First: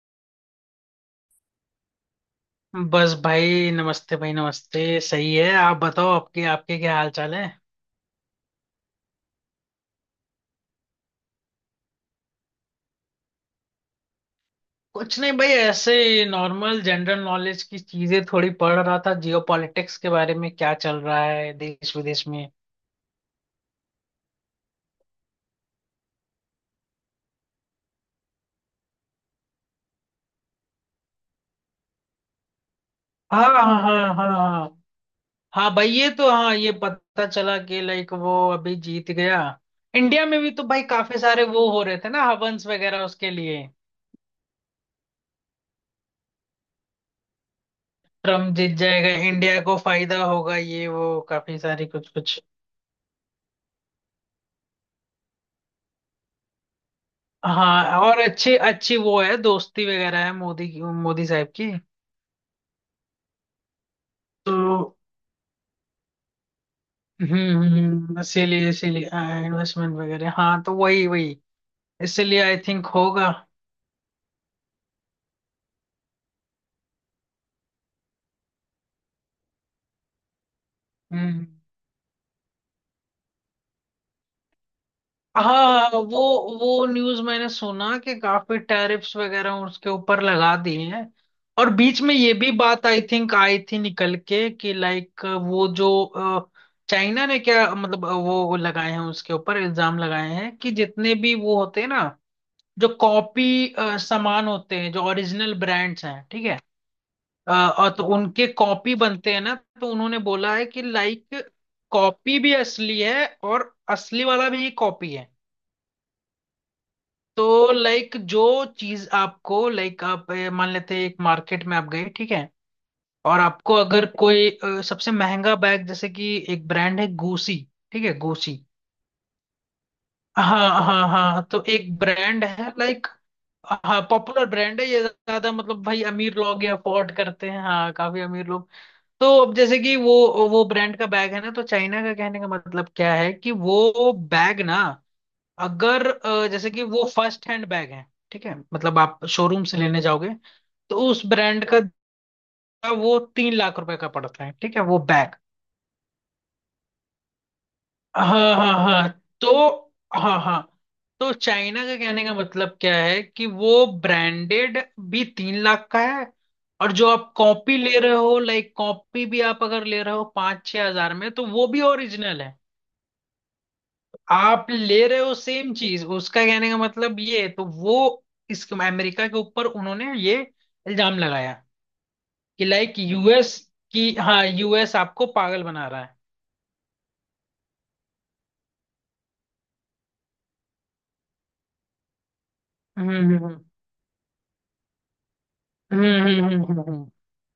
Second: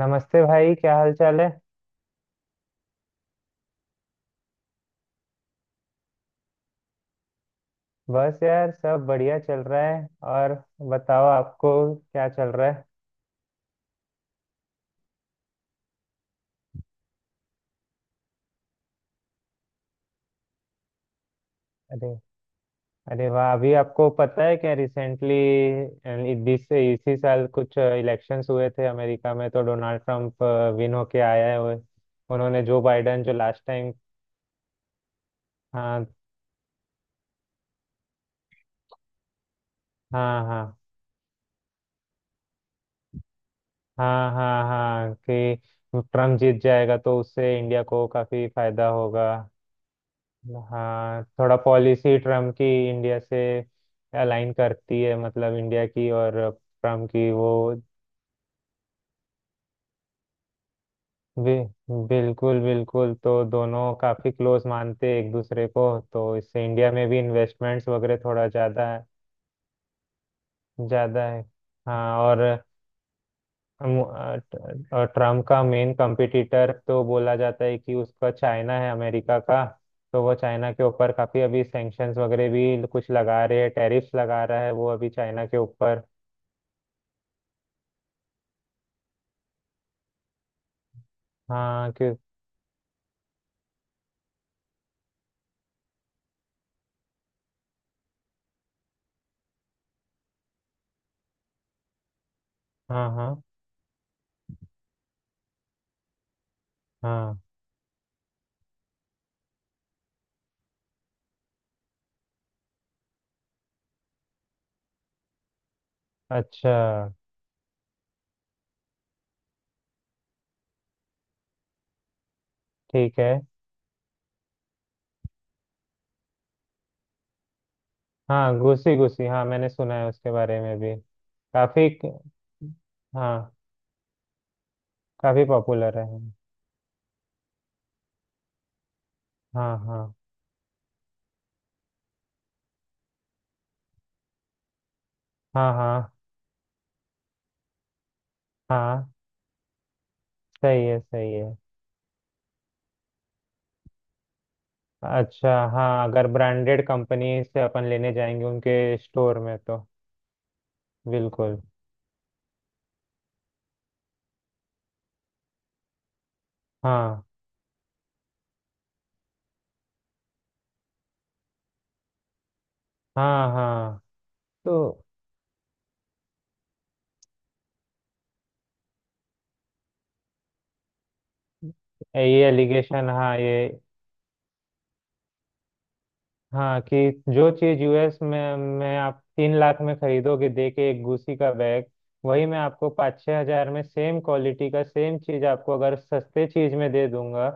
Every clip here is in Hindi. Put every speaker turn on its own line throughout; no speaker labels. नमस्ते भाई, क्या हाल चाल है।
बस भाई, नमस्ते भाई, नमस्ते। सही है। आप बताओ, आपके आपके क्या हाल चाल है।
बस यार सब बढ़िया चल रहा है। और बताओ, आपको क्या चल रहा है।
कुछ नहीं भाई, ऐसे नॉर्मल जनरल नॉलेज की चीजें थोड़ी पढ़ रहा था, जियोपॉलिटिक्स के बारे में क्या चल रहा है देश
अरे,
विदेश में।
अरे वाह। अभी आपको पता है क्या रिसेंटली बीस से इसी साल कुछ इलेक्शंस हुए थे अमेरिका में, तो डोनाल्ड ट्रंप विन होके आया है। उन्होंने जो बाइडन जो
हाँ हाँ
लास्ट टाइम।
हाँ हाँ हाँ। हाँ भाई,
हाँ
ये तो हाँ, ये पता चला कि लाइक वो अभी जीत गया। इंडिया में
हाँ
भी
हाँ
तो भाई काफी सारे वो हो रहे थे ना, हवंस वगैरह उसके लिए।
हाँ हाँ हाँ कि ट्रम्प जीत जाएगा तो उससे इंडिया को काफी
ट्रम्प जीत
फायदा
जाएगा,
होगा।
इंडिया को फायदा होगा, ये वो
हाँ, थोड़ा
काफी सारी कुछ
पॉलिसी
कुछ।
ट्रम्प की इंडिया से अलाइन करती है, मतलब इंडिया की और ट्रम्प की वो
हाँ, और अच्छी अच्छी वो है, दोस्ती वगैरह है, मोदी की, मोदी साहब
बि,
की।
बिल्कुल बिल्कुल। तो दोनों काफी
तो
क्लोज मानते हैं एक दूसरे को। तो इससे इंडिया में भी इन्वेस्टमेंट्स वगैरह थोड़ा
इसीलिए
ज्यादा है
इसीलिए इन्वेस्टमेंट वगैरह। हाँ, तो वही
ज्यादा
वही
है हाँ
इसीलिए
और
आई थिंक होगा।
और ट्रम्प का मेन कंपटीटर तो बोला जाता है कि उसका चाइना है, अमेरिका का। तो वो चाइना के ऊपर काफी
हम्म।
अभी सैंक्शंस वगैरह भी कुछ लगा रहे हैं, टैरिफ्स लगा रहा है वो अभी चाइना के
हाँ
ऊपर।
वो न्यूज़ मैंने सुना कि काफी टैरिफ्स वगैरह उसके ऊपर लगा दिए हैं। और
हाँ
बीच
क्यों।
में ये भी बात आई थिंक आई थी निकल के कि लाइक वो जो चाइना ने क्या मतलब वो लगाए हैं उसके ऊपर, इल्जाम लगाए हैं कि जितने भी वो होते हैं ना, जो
हाँ हाँ
कॉपी सामान होते हैं, जो ओरिजिनल ब्रांड्स हैं, ठीक है।
हाँ।
अ, और तो उनके कॉपी बनते हैं ना, तो उन्होंने बोला है कि लाइक कॉपी भी असली है और असली वाला भी कॉपी है।
अच्छा।
तो लाइक जो चीज आपको, लाइक आप मान लेते हैं, एक मार्केट में आप गए, ठीक है।
ठीक है।
और आपको अगर कोई सबसे महंगा बैग, जैसे कि एक ब्रांड है गुसी, ठीक है,
हाँ,
गुसी।
घुसी घुसी, हाँ मैंने सुना है उसके
हाँ
बारे में
हाँ
भी।
हाँ हाँ, तो
काफी।
एक ब्रांड है लाइक।
हाँ
हाँ, पॉपुलर ब्रांड है ये,
काफी
ज्यादा मतलब
पॉपुलर
भाई
है।
अमीर लोग ये अफोर्ड करते हैं, हाँ काफी अमीर लोग। तो अब
हाँ
जैसे कि
हाँ
वो ब्रांड का बैग है ना, तो चाइना का कहने का मतलब क्या है कि वो बैग ना,
हाँ
अगर
हाँ
जैसे कि वो फर्स्ट हैंड बैग है, ठीक है, मतलब
हाँ।
आप शोरूम से लेने जाओगे,
सही
तो
है
उस
सही है।
ब्रांड का वो तीन लाख रुपए का पड़ता है, ठीक है वो बैग।
अच्छा। हाँ, अगर ब्रांडेड कंपनी से अपन लेने जाएंगे
हाँ हाँ
उनके
हाँ।
स्टोर
तो
में तो
हाँ हाँ, तो
बिल्कुल।
चाइना का कहने का मतलब क्या है कि वो ब्रांडेड भी तीन लाख का है, और जो
हाँ
आप कॉपी ले रहे हो, लाइक कॉपी भी आप अगर ले रहे हो पाँच छह हजार में, तो वो भी ओरिजिनल है।
हाँ हाँ।
आप
तो
ले रहे हो सेम चीज, उसका कहने का मतलब ये है। तो वो इस अमेरिका के ऊपर उन्होंने ये इल्जाम लगाया
ये
कि लाइक
एलिगेशन, हाँ ये।
यूएस की, हाँ यूएस आपको पागल बना रहा है।
हाँ, कि जो चीज यूएस में आप 3 लाख में खरीदोगे दे के, एक गुसी का बैग, वही मैं आपको पाँच
हम्म
छः
हम्म
हजार में सेम क्वालिटी का, सेम चीज आपको अगर सस्ते चीज में दे
हम्म।
दूंगा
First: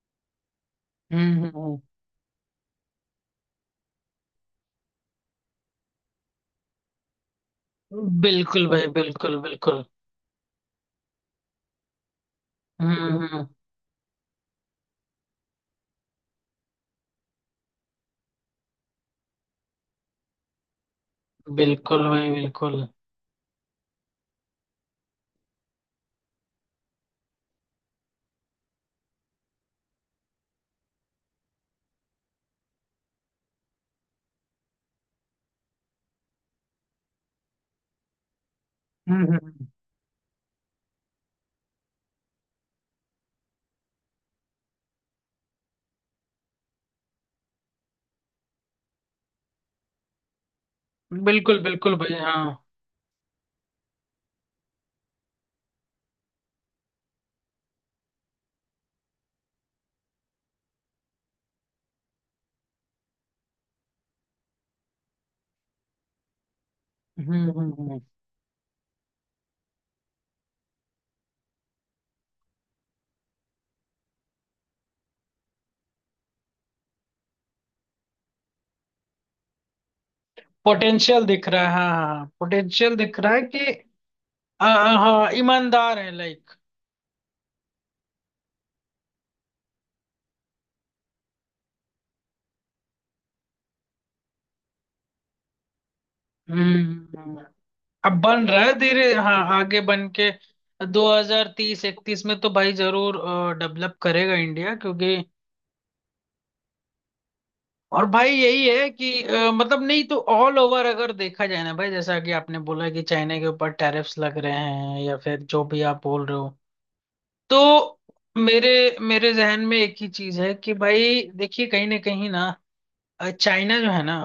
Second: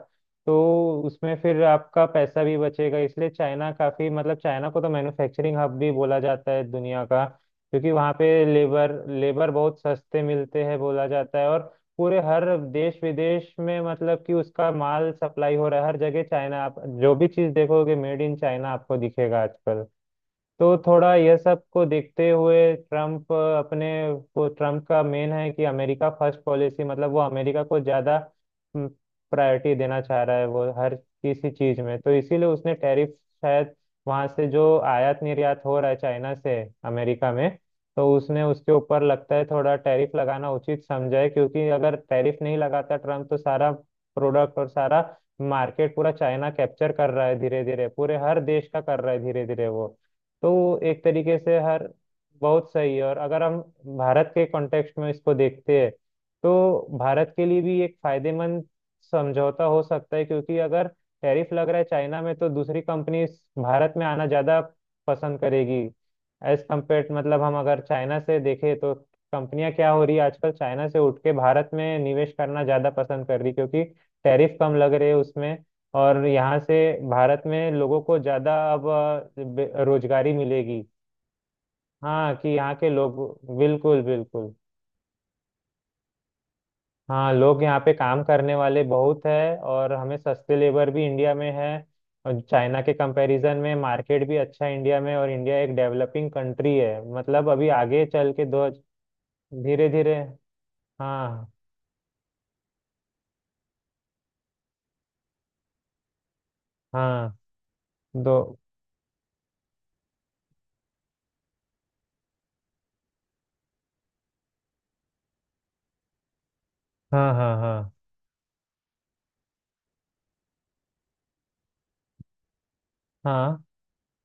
तो उसमें
हम्म।
फिर
हम्म।
आपका पैसा भी बचेगा। इसलिए चाइना काफी, मतलब चाइना को तो मैन्युफैक्चरिंग हब भी बोला जाता है दुनिया का, क्योंकि वहाँ पे
बिल्कुल भाई,
लेबर,
बिल्कुल
बहुत
बिल्कुल।
सस्ते मिलते हैं बोला जाता है। और पूरे हर देश
हम्म।
विदेश में, मतलब कि उसका माल सप्लाई हो रहा है हर जगह। चाइना, आप जो भी चीज देखोगे मेड इन चाइना आपको दिखेगा आजकल। तो थोड़ा यह सब को
बिल्कुल
देखते
भाई
हुए
बिल्कुल।
ट्रम्प अपने वो, ट्रम्प का मेन है कि अमेरिका फर्स्ट पॉलिसी, मतलब वो अमेरिका को ज़्यादा प्रायोरिटी देना चाह रहा है वो हर किसी चीज़ में। तो इसीलिए उसने टैरिफ शायद, वहाँ से जो आयात निर्यात हो रहा है चाइना से अमेरिका में, तो उसने उसके ऊपर लगता है
हम्म।
थोड़ा टैरिफ लगाना उचित समझा है। क्योंकि अगर टैरिफ नहीं लगाता ट्रम्प तो सारा प्रोडक्ट और सारा मार्केट पूरा चाइना कैप्चर कर रहा है धीरे धीरे, पूरे हर देश का कर रहा है धीरे धीरे वो। तो एक तरीके से
बिल्कुल
हर
बिल्कुल भाई, हाँ।
बहुत सही है। और अगर हम भारत के कॉन्टेक्स्ट में इसको देखते हैं तो भारत के लिए भी एक फायदेमंद समझौता हो सकता है, क्योंकि अगर टैरिफ लग रहा है चाइना में तो दूसरी कंपनी भारत में आना ज़्यादा पसंद करेगी एज कम्पेयर, मतलब हम अगर
हम्म।
चाइना से देखें तो कंपनियां क्या हो रही है आजकल, चाइना से उठ के भारत में निवेश करना ज़्यादा पसंद कर रही, क्योंकि टैरिफ कम लग रहे हैं उसमें। और यहाँ से भारत में लोगों को ज़्यादा अब रोजगारी मिलेगी।
पोटेंशियल दिख रहा है, हाँ हाँ,
हाँ, कि यहाँ के
पोटेंशियल
लोग
दिख रहा है कि
बिल्कुल बिल्कुल।
आ, हाँ ईमानदार है लाइक।
हाँ, लोग यहाँ पे काम करने वाले बहुत है, और हमें सस्ते लेबर भी इंडिया में है। और चाइना के कंपैरिजन में मार्केट भी अच्छा है इंडिया में, और इंडिया एक डेवलपिंग कंट्री
हम्म
है,
हम्म, हम्म।
मतलब अभी आगे
अब
चल के
बन रहा
दो
है धीरे, हाँ आगे
धीरे
बन
धीरे।
के
हाँ
2030-31 में तो भाई जरूर डेवलप करेगा इंडिया, क्योंकि
हाँ
और भाई
दो
यही है कि मतलब नहीं तो ऑल ओवर अगर देखा जाए ना भाई, जैसा कि आपने बोला कि चाइना के ऊपर टैरिफ्स लग रहे हैं या फिर जो भी आप बोल रहे हो,
हाँ हाँ हाँ
तो मेरे मेरे जहन में एक ही चीज है कि भाई देखिए कहीं ना कहीं ना,
हाँ।
चाइना जो है ना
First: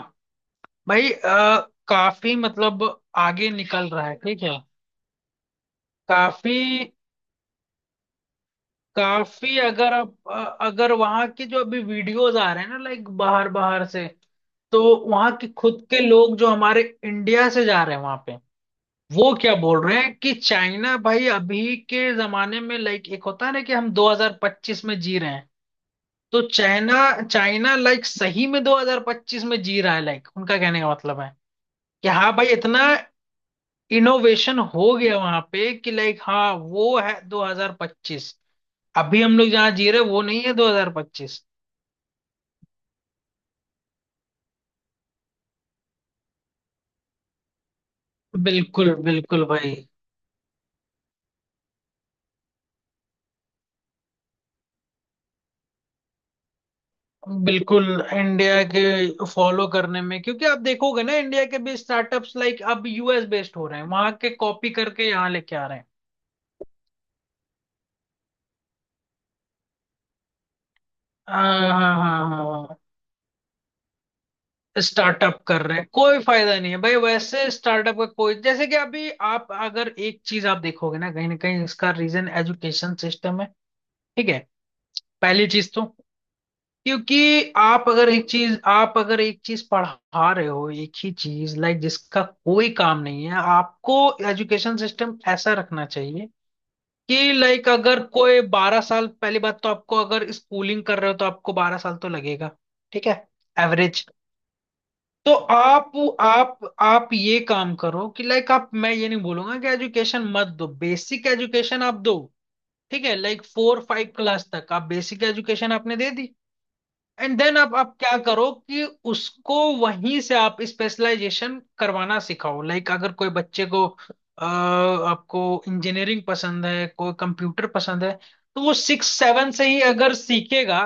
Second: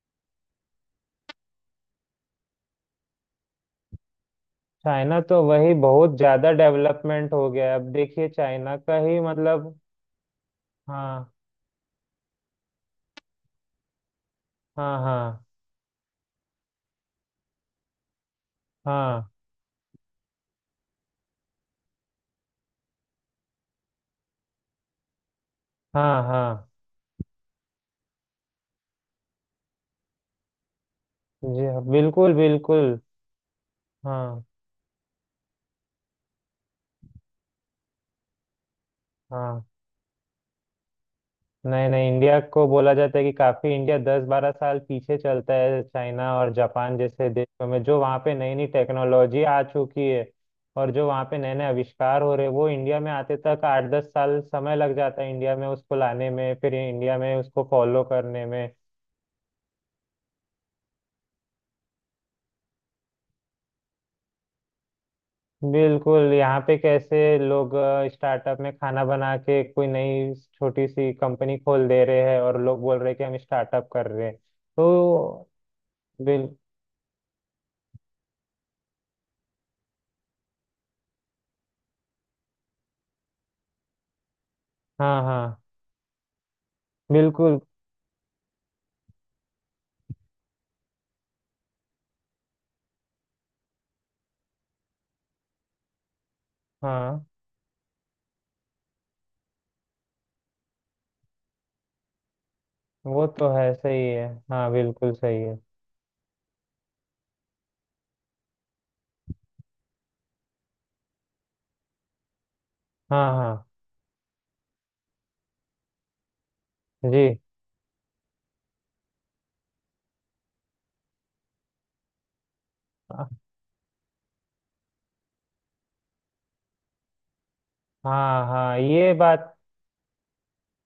भाई, काफी मतलब आगे निकल रहा है, ठीक है।
चाइना तो वही बहुत ज्यादा
काफी
डेवलपमेंट हो गया है। अब देखिए चाइना का ही
काफी
मतलब।
अगर आप अगर वहां
हाँ
के जो अभी वीडियोस आ रहे हैं ना, लाइक बाहर बाहर से, तो
हाँ
वहां
हाँ
के खुद के लोग जो हमारे इंडिया से जा रहे हैं वहां पे,
हाँ
वो क्या बोल रहे हैं कि चाइना भाई, अभी के जमाने में लाइक एक होता है ना कि हम 2025 में जी रहे हैं,
हाँ
तो
हाँ।
चाइना चाइना लाइक सही में 2025 में जी रहा है, लाइक उनका कहने का मतलब है
जी हाँ
कि हाँ
बिल्कुल
भाई इतना
बिल्कुल। हाँ
इनोवेशन हो गया वहां पे कि लाइक हाँ वो है 2025, अभी हम लोग
हाँ।
जहाँ जी रहे हैं, वो नहीं है 2025।
नहीं नहीं, इंडिया को बोला जाता है कि काफी इंडिया 10-12 साल पीछे चलता है चाइना और जापान जैसे देशों में, जो वहाँ पे नई नई
बिल्कुल
टेक्नोलॉजी
बिल्कुल
आ
भाई,
चुकी है, और जो वहाँ पे नए नए आविष्कार हो रहे हैं, वो इंडिया में आते तक 8-10 साल समय लग जाता है, इंडिया में उसको लाने में, फिर इंडिया में उसको
बिल्कुल।
फॉलो करने
इंडिया
में।
के फॉलो करने में, क्योंकि आप देखोगे ना, इंडिया के भी स्टार्टअप्स लाइक अब यूएस बेस्ड हो रहे हैं, वहां के कॉपी करके यहाँ लेके आ रहे हैं।
बिल्कुल। यहाँ पे कैसे लोग स्टार्टअप में खाना बना के कोई नई छोटी सी कंपनी
हाँ
खोल
हाँ
दे रहे
हाँ
हैं, और लोग
हाँ।
बोल रहे हैं कि हम स्टार्टअप कर रहे हैं,
स्टार्टअप
तो
कर रहे हैं, कोई
बिल
फायदा नहीं है भाई वैसे स्टार्टअप का कोई, जैसे कि अभी आप अगर एक चीज आप देखोगे ना, कहीं ना कहीं इसका रीजन एजुकेशन सिस्टम है, ठीक है।
हाँ
पहली
हाँ।
चीज तो, क्योंकि
बिल्कुल।
आप अगर एक चीज पढ़ा रहे हो एक ही चीज लाइक, जिसका कोई काम नहीं है आपको। एजुकेशन सिस्टम ऐसा रखना चाहिए
हाँ
कि लाइक अगर कोई बारह साल, पहली बात तो आपको अगर स्कूलिंग कर रहे हो तो आपको बारह साल तो लगेगा, ठीक है,
वो तो है, सही
एवरेज।
है, हाँ बिल्कुल
तो
सही है।
आप ये काम करो कि लाइक, आप, मैं ये नहीं बोलूंगा कि एजुकेशन मत दो, बेसिक एजुकेशन आप दो, ठीक है।
हाँ
लाइक
हाँ
फोर फाइव क्लास तक आप बेसिक एजुकेशन आपने दे दी, एंड
जी।
देन आप क्या करो कि उसको वहीं से आप स्पेशलाइजेशन करवाना सिखाओ, लाइक अगर कोई बच्चे को आपको इंजीनियरिंग पसंद है कोई कंप्यूटर पसंद है,
हाँ
तो वो
हाँ
सिक्स
ये
सेवन
बात।
से ही अगर सीखेगा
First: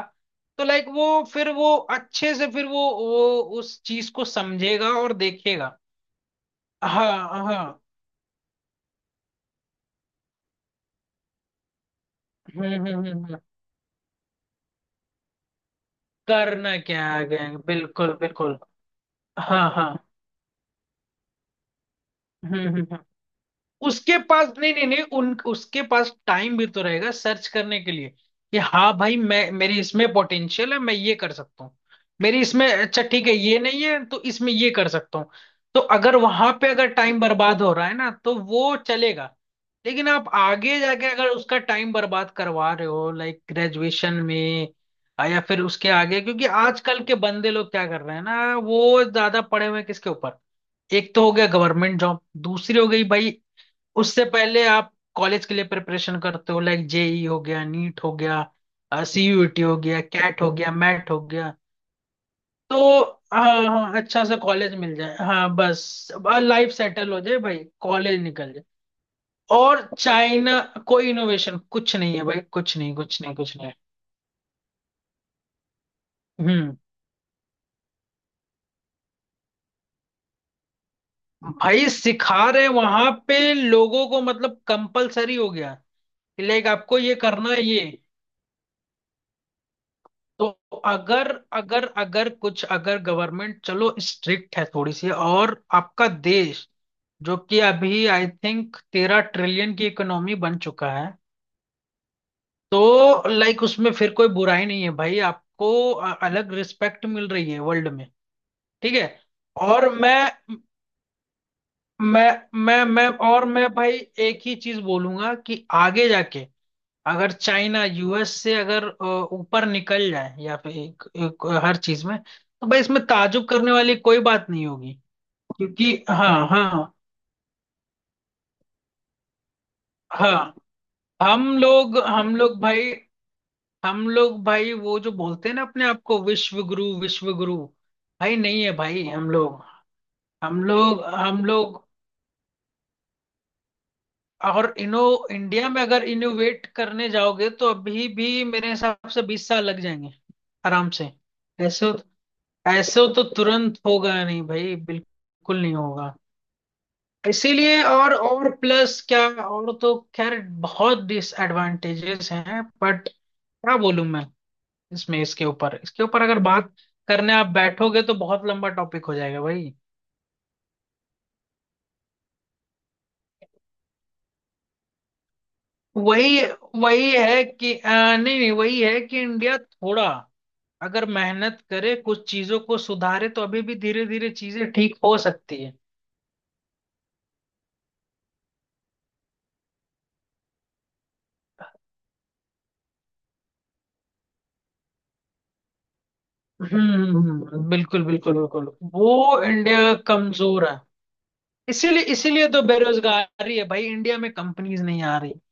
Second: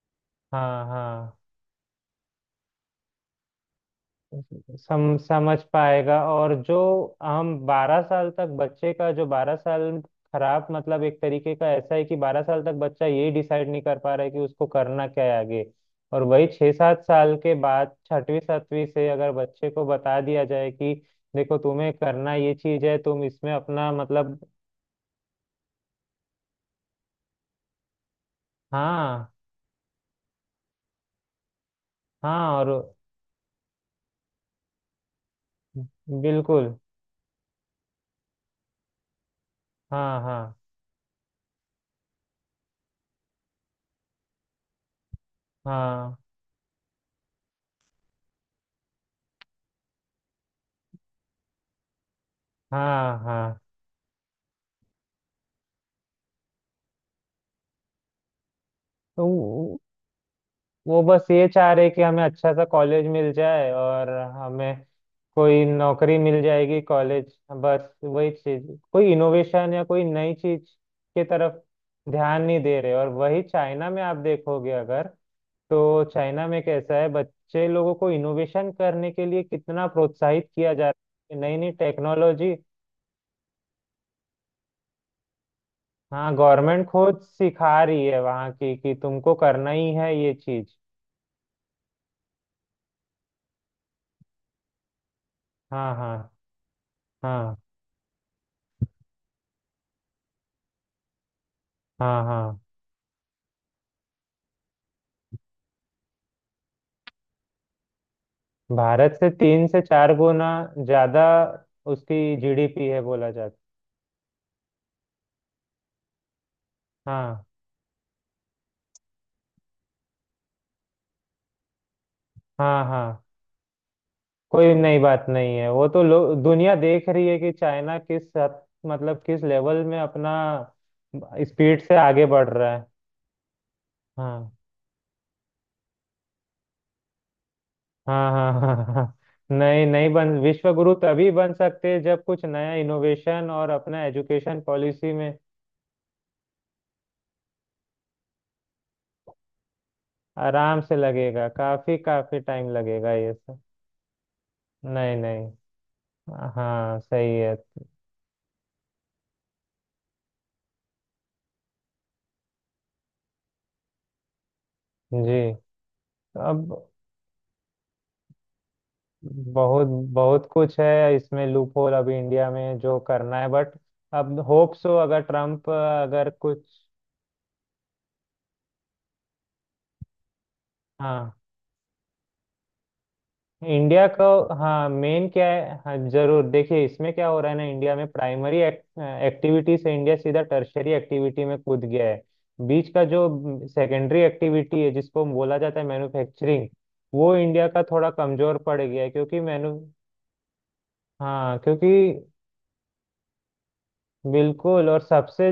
तो
हाँ
लाइक वो
हाँ
फिर वो अच्छे से, फिर वो उस चीज को समझेगा और
समझ
देखेगा।
पाएगा। और जो
हाँ
हम
हाँ।
12 साल तक बच्चे का, जो 12 साल खराब, मतलब एक तरीके का ऐसा है कि 12 साल तक
हम्म हम्म
बच्चा
हम्म
ये
हम्म।
डिसाइड नहीं कर पा रहा है कि उसको करना क्या है आगे। और वही छः
करना
सात
क्या है
साल
आगे,
के बाद,
बिल्कुल
छठवीं
बिल्कुल।
सातवीं से अगर बच्चे
हाँ
को
हाँ।
बता दिया जाए कि देखो तुम्हें करना ये
हम्म हम्म
चीज है,
हम्म।
तुम इसमें अपना
उसके
मतलब।
पास, नहीं नहीं नहीं, उन उसके पास टाइम भी तो रहेगा सर्च करने के लिए, कि हाँ भाई
हाँ
मैं, मेरी इसमें पोटेंशियल है, मैं ये कर सकता हूँ, मेरी
हाँ
इसमें
और
अच्छा, ठीक है ये नहीं है तो इसमें ये कर सकता हूँ। तो अगर वहां
बिल्कुल।
पे अगर टाइम बर्बाद हो रहा है ना तो वो चलेगा, लेकिन
हाँ
आप
हाँ
आगे जाके अगर उसका टाइम बर्बाद करवा रहे हो लाइक ग्रेजुएशन में, या फिर उसके
हाँ
आगे, क्योंकि आजकल के बंदे लोग क्या कर रहे हैं ना, वो ज्यादा पढ़े हुए हैं, किसके ऊपर? एक तो हो गया गवर्नमेंट जॉब, दूसरी हो गई
हाँ
भाई,
हाँ।
उससे पहले आप कॉलेज के लिए प्रिपरेशन करते हो, लाइक जेई हो गया, नीट हो गया, सीयूईटी हो
तो
गया, कैट हो गया,
वो
मैट हो
बस ये
गया।
चाह रहे कि हमें अच्छा सा
तो
कॉलेज मिल
हाँ
जाए
हाँ,
और
अच्छा सा कॉलेज
हमें
मिल जाए, हाँ
कोई
बस
नौकरी मिल
लाइफ
जाएगी
सेटल हो
कॉलेज,
जाए भाई,
बस
कॉलेज
वही
निकल जाए।
चीज। कोई इनोवेशन या
और
कोई नई
चाइना,
चीज
कोई
के
इनोवेशन
तरफ
कुछ नहीं है भाई,
ध्यान नहीं
कुछ
दे रहे।
नहीं
और
कुछ नहीं
वही
कुछ नहीं।
चाइना में आप देखोगे अगर, तो चाइना में
हम्म।
कैसा है, बच्चे लोगों को इनोवेशन करने के लिए कितना प्रोत्साहित किया जा रहा है, नई नई
भाई सिखा
टेक्नोलॉजी।
रहे वहां पे लोगों को, मतलब कंपलसरी हो गया,
हाँ,
लाइक
गवर्नमेंट
आपको ये
खुद
करना है, ये।
सिखा रही है वहाँ की कि तुमको करना ही है ये
तो
चीज।
अगर, अगर कुछ अगर गवर्नमेंट चलो स्ट्रिक्ट है थोड़ी सी, और
हाँ
आपका
हाँ
देश जो
हाँ
कि अभी आई थिंक तेरह ट्रिलियन की इकोनॉमी बन चुका है,
हाँ हाँ।
तो लाइक उसमें फिर कोई बुराई नहीं है भाई, आपको अ- अलग रिस्पेक्ट मिल रही है वर्ल्ड में, ठीक है।
भारत से तीन से
और मैं,
चार गुना ज्यादा उसकी
मैं मैं
जीडीपी है
मैं
बोला
और
जाता।
मैं भाई एक ही चीज बोलूंगा कि आगे जाके अगर
हाँ
चाइना यूएस से अगर ऊपर निकल जाए या फिर एक, एक हर चीज में, तो भाई
हाँ
इसमें
हाँ।
ताजुब करने वाली कोई बात नहीं
कोई
होगी,
नई बात नहीं है वो
क्योंकि
तो। लोग
हाँ
दुनिया
हाँ
देख रही है कि चाइना किस हद, मतलब किस लेवल में अपना
हाँ, हम
स्पीड से
लोग
आगे
हम
बढ़
लोग
रहा है।
भाई, हम लोग
हाँ
भाई वो जो बोलते हैं ना अपने आप को विश्व गुरु विश्व गुरु,
हाँ
भाई
हाँ
नहीं है
हाँ
भाई।
हाँ।
हम लोग
नहीं नहीं, बन
हम
विश्व गुरु
लोग
तभी
हम
बन
लोग
सकते हैं जब कुछ नया इनोवेशन और अपना एजुकेशन
और इनो,
पॉलिसी में।
इंडिया में अगर इनोवेट करने जाओगे तो अभी भी मेरे हिसाब से बीस साल लग जाएंगे
आराम
आराम
से
से।
लगेगा,
ऐसे
काफी काफी टाइम
ऐसे हो
लगेगा
तो
ये सब।
तुरंत होगा नहीं भाई,
नहीं नहीं,
बिल्कुल नहीं होगा
हाँ सही है।
इसीलिए। और प्लस क्या, और तो खैर बहुत डिसएडवांटेजेस हैं बट क्या बोलूं मैं, इसमें इसके
जी।
ऊपर इसके ऊपर अगर बात
अब
करने आप बैठोगे तो बहुत लंबा टॉपिक हो जाएगा भाई।
बहुत बहुत कुछ है इसमें, लूप होल अभी इंडिया में जो करना है, बट अब होप सो अगर ट्रम्प अगर
वही
कुछ।
वही है कि नहीं नहीं, वही है कि इंडिया थोड़ा अगर
हाँ
मेहनत करे, कुछ चीजों को सुधारे, तो अभी भी
इंडिया
धीरे
को,
धीरे चीजें
हाँ
ठीक हो
मेन क्या
सकती है।
है, हाँ जरूर देखिए इसमें क्या हो रहा है ना। इंडिया में प्राइमरी एक्टिविटी से इंडिया सीधा टर्शरी एक्टिविटी में कूद गया है। बीच का जो सेकेंडरी एक्टिविटी है, जिसको बोला जाता है मैन्युफैक्चरिंग, वो इंडिया
हम्म।
का
बिल्कुल
थोड़ा
बिल्कुल
कमजोर
बिल्कुल।
पड़ गया है, क्योंकि
वो
मैनु
इंडिया कमजोर है
हाँ, क्योंकि
इसीलिए, इसीलिए तो बेरोजगारी है भाई, इंडिया में कंपनीज
बिल्कुल। और
नहीं आ रही।
सबसे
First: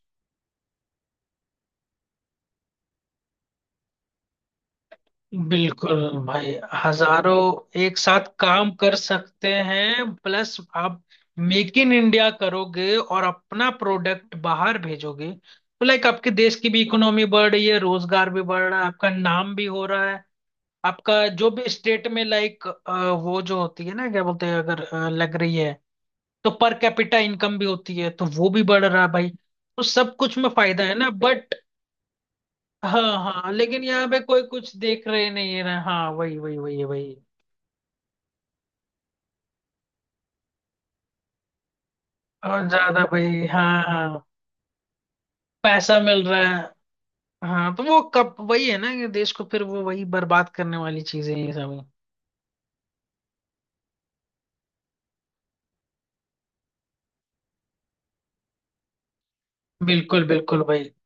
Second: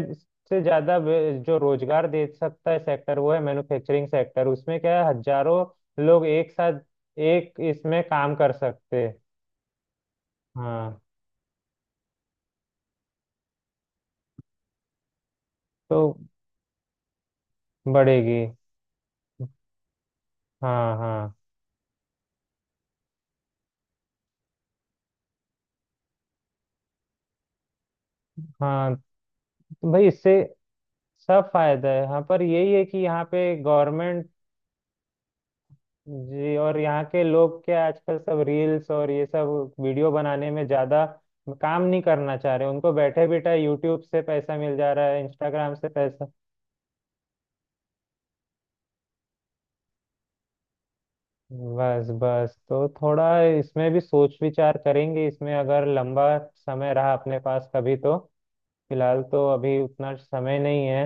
से ज्यादा जो रोजगार दे सकता है सेक्टर, वो है मैन्युफैक्चरिंग सेक्टर। उसमें क्या है, हजारों
बिल्कुल
लोग एक
भाई,
साथ
हजारों
एक
एक
इसमें
साथ
काम कर
काम कर
सकते हैं।
सकते हैं, प्लस
हाँ
आप मेक इन इंडिया करोगे और अपना प्रोडक्ट बाहर भेजोगे तो
तो
लाइक आपके देश की भी इकोनॉमी बढ़ रही है, रोजगार भी
बढ़ेगी।
बढ़ रहा है, आपका नाम भी हो रहा है।
हाँ
आपका
हाँ
जो भी स्टेट में लाइक, वो जो होती है ना, क्या बोलते हैं अगर लग रही है, तो पर कैपिटा इनकम भी होती है, तो वो भी बढ़
हाँ,
रहा है भाई, तो
तो भाई
सब
इससे
कुछ में फायदा है ना,
सब
बट
फायदा है। हाँ पर यही है कि
हाँ
यहाँ
हाँ,
पे
लेकिन यहाँ पे
गवर्नमेंट,
कोई कुछ देख रहे नहीं है ना, हाँ वही
जी,
वही
और
वही
यहाँ
वही
के लोग क्या आजकल सब रील्स और ये सब वीडियो बनाने में ज्यादा काम नहीं करना चाह रहे।
और
उनको
ज्यादा
बैठे
भाई,
बैठे
हाँ
यूट्यूब से
हाँ
पैसा मिल जा रहा है, इंस्टाग्राम से
पैसा मिल
पैसा।
रहा है। हाँ तो वो कब, वही है ना कि देश को फिर वो वही बर्बाद करने वाली चीजें हैं ये सब।
बस बस, तो थोड़ा इसमें भी सोच विचार करेंगे, इसमें अगर लंबा समय रहा अपने पास कभी तो। फिलहाल तो अभी उतना
बिल्कुल
समय
बिल्कुल
नहीं
भाई।
है।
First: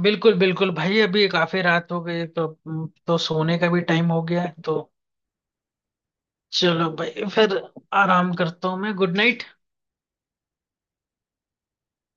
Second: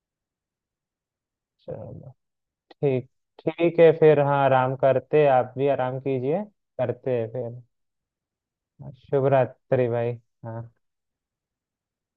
बिल्कुल बिल्कुल भाई, अभी काफी रात हो
चलो,
गई,
ठीक
तो सोने का
ठीक
भी
है
टाइम
फिर।
हो
हाँ,
गया है,
आराम
तो
करते हैं, आप भी आराम कीजिए।
चलो
करते
भाई
हैं
फिर,
फिर।
आराम करता हूँ मैं, गुड
शुभ
नाइट।
रात्रि भाई। हाँ।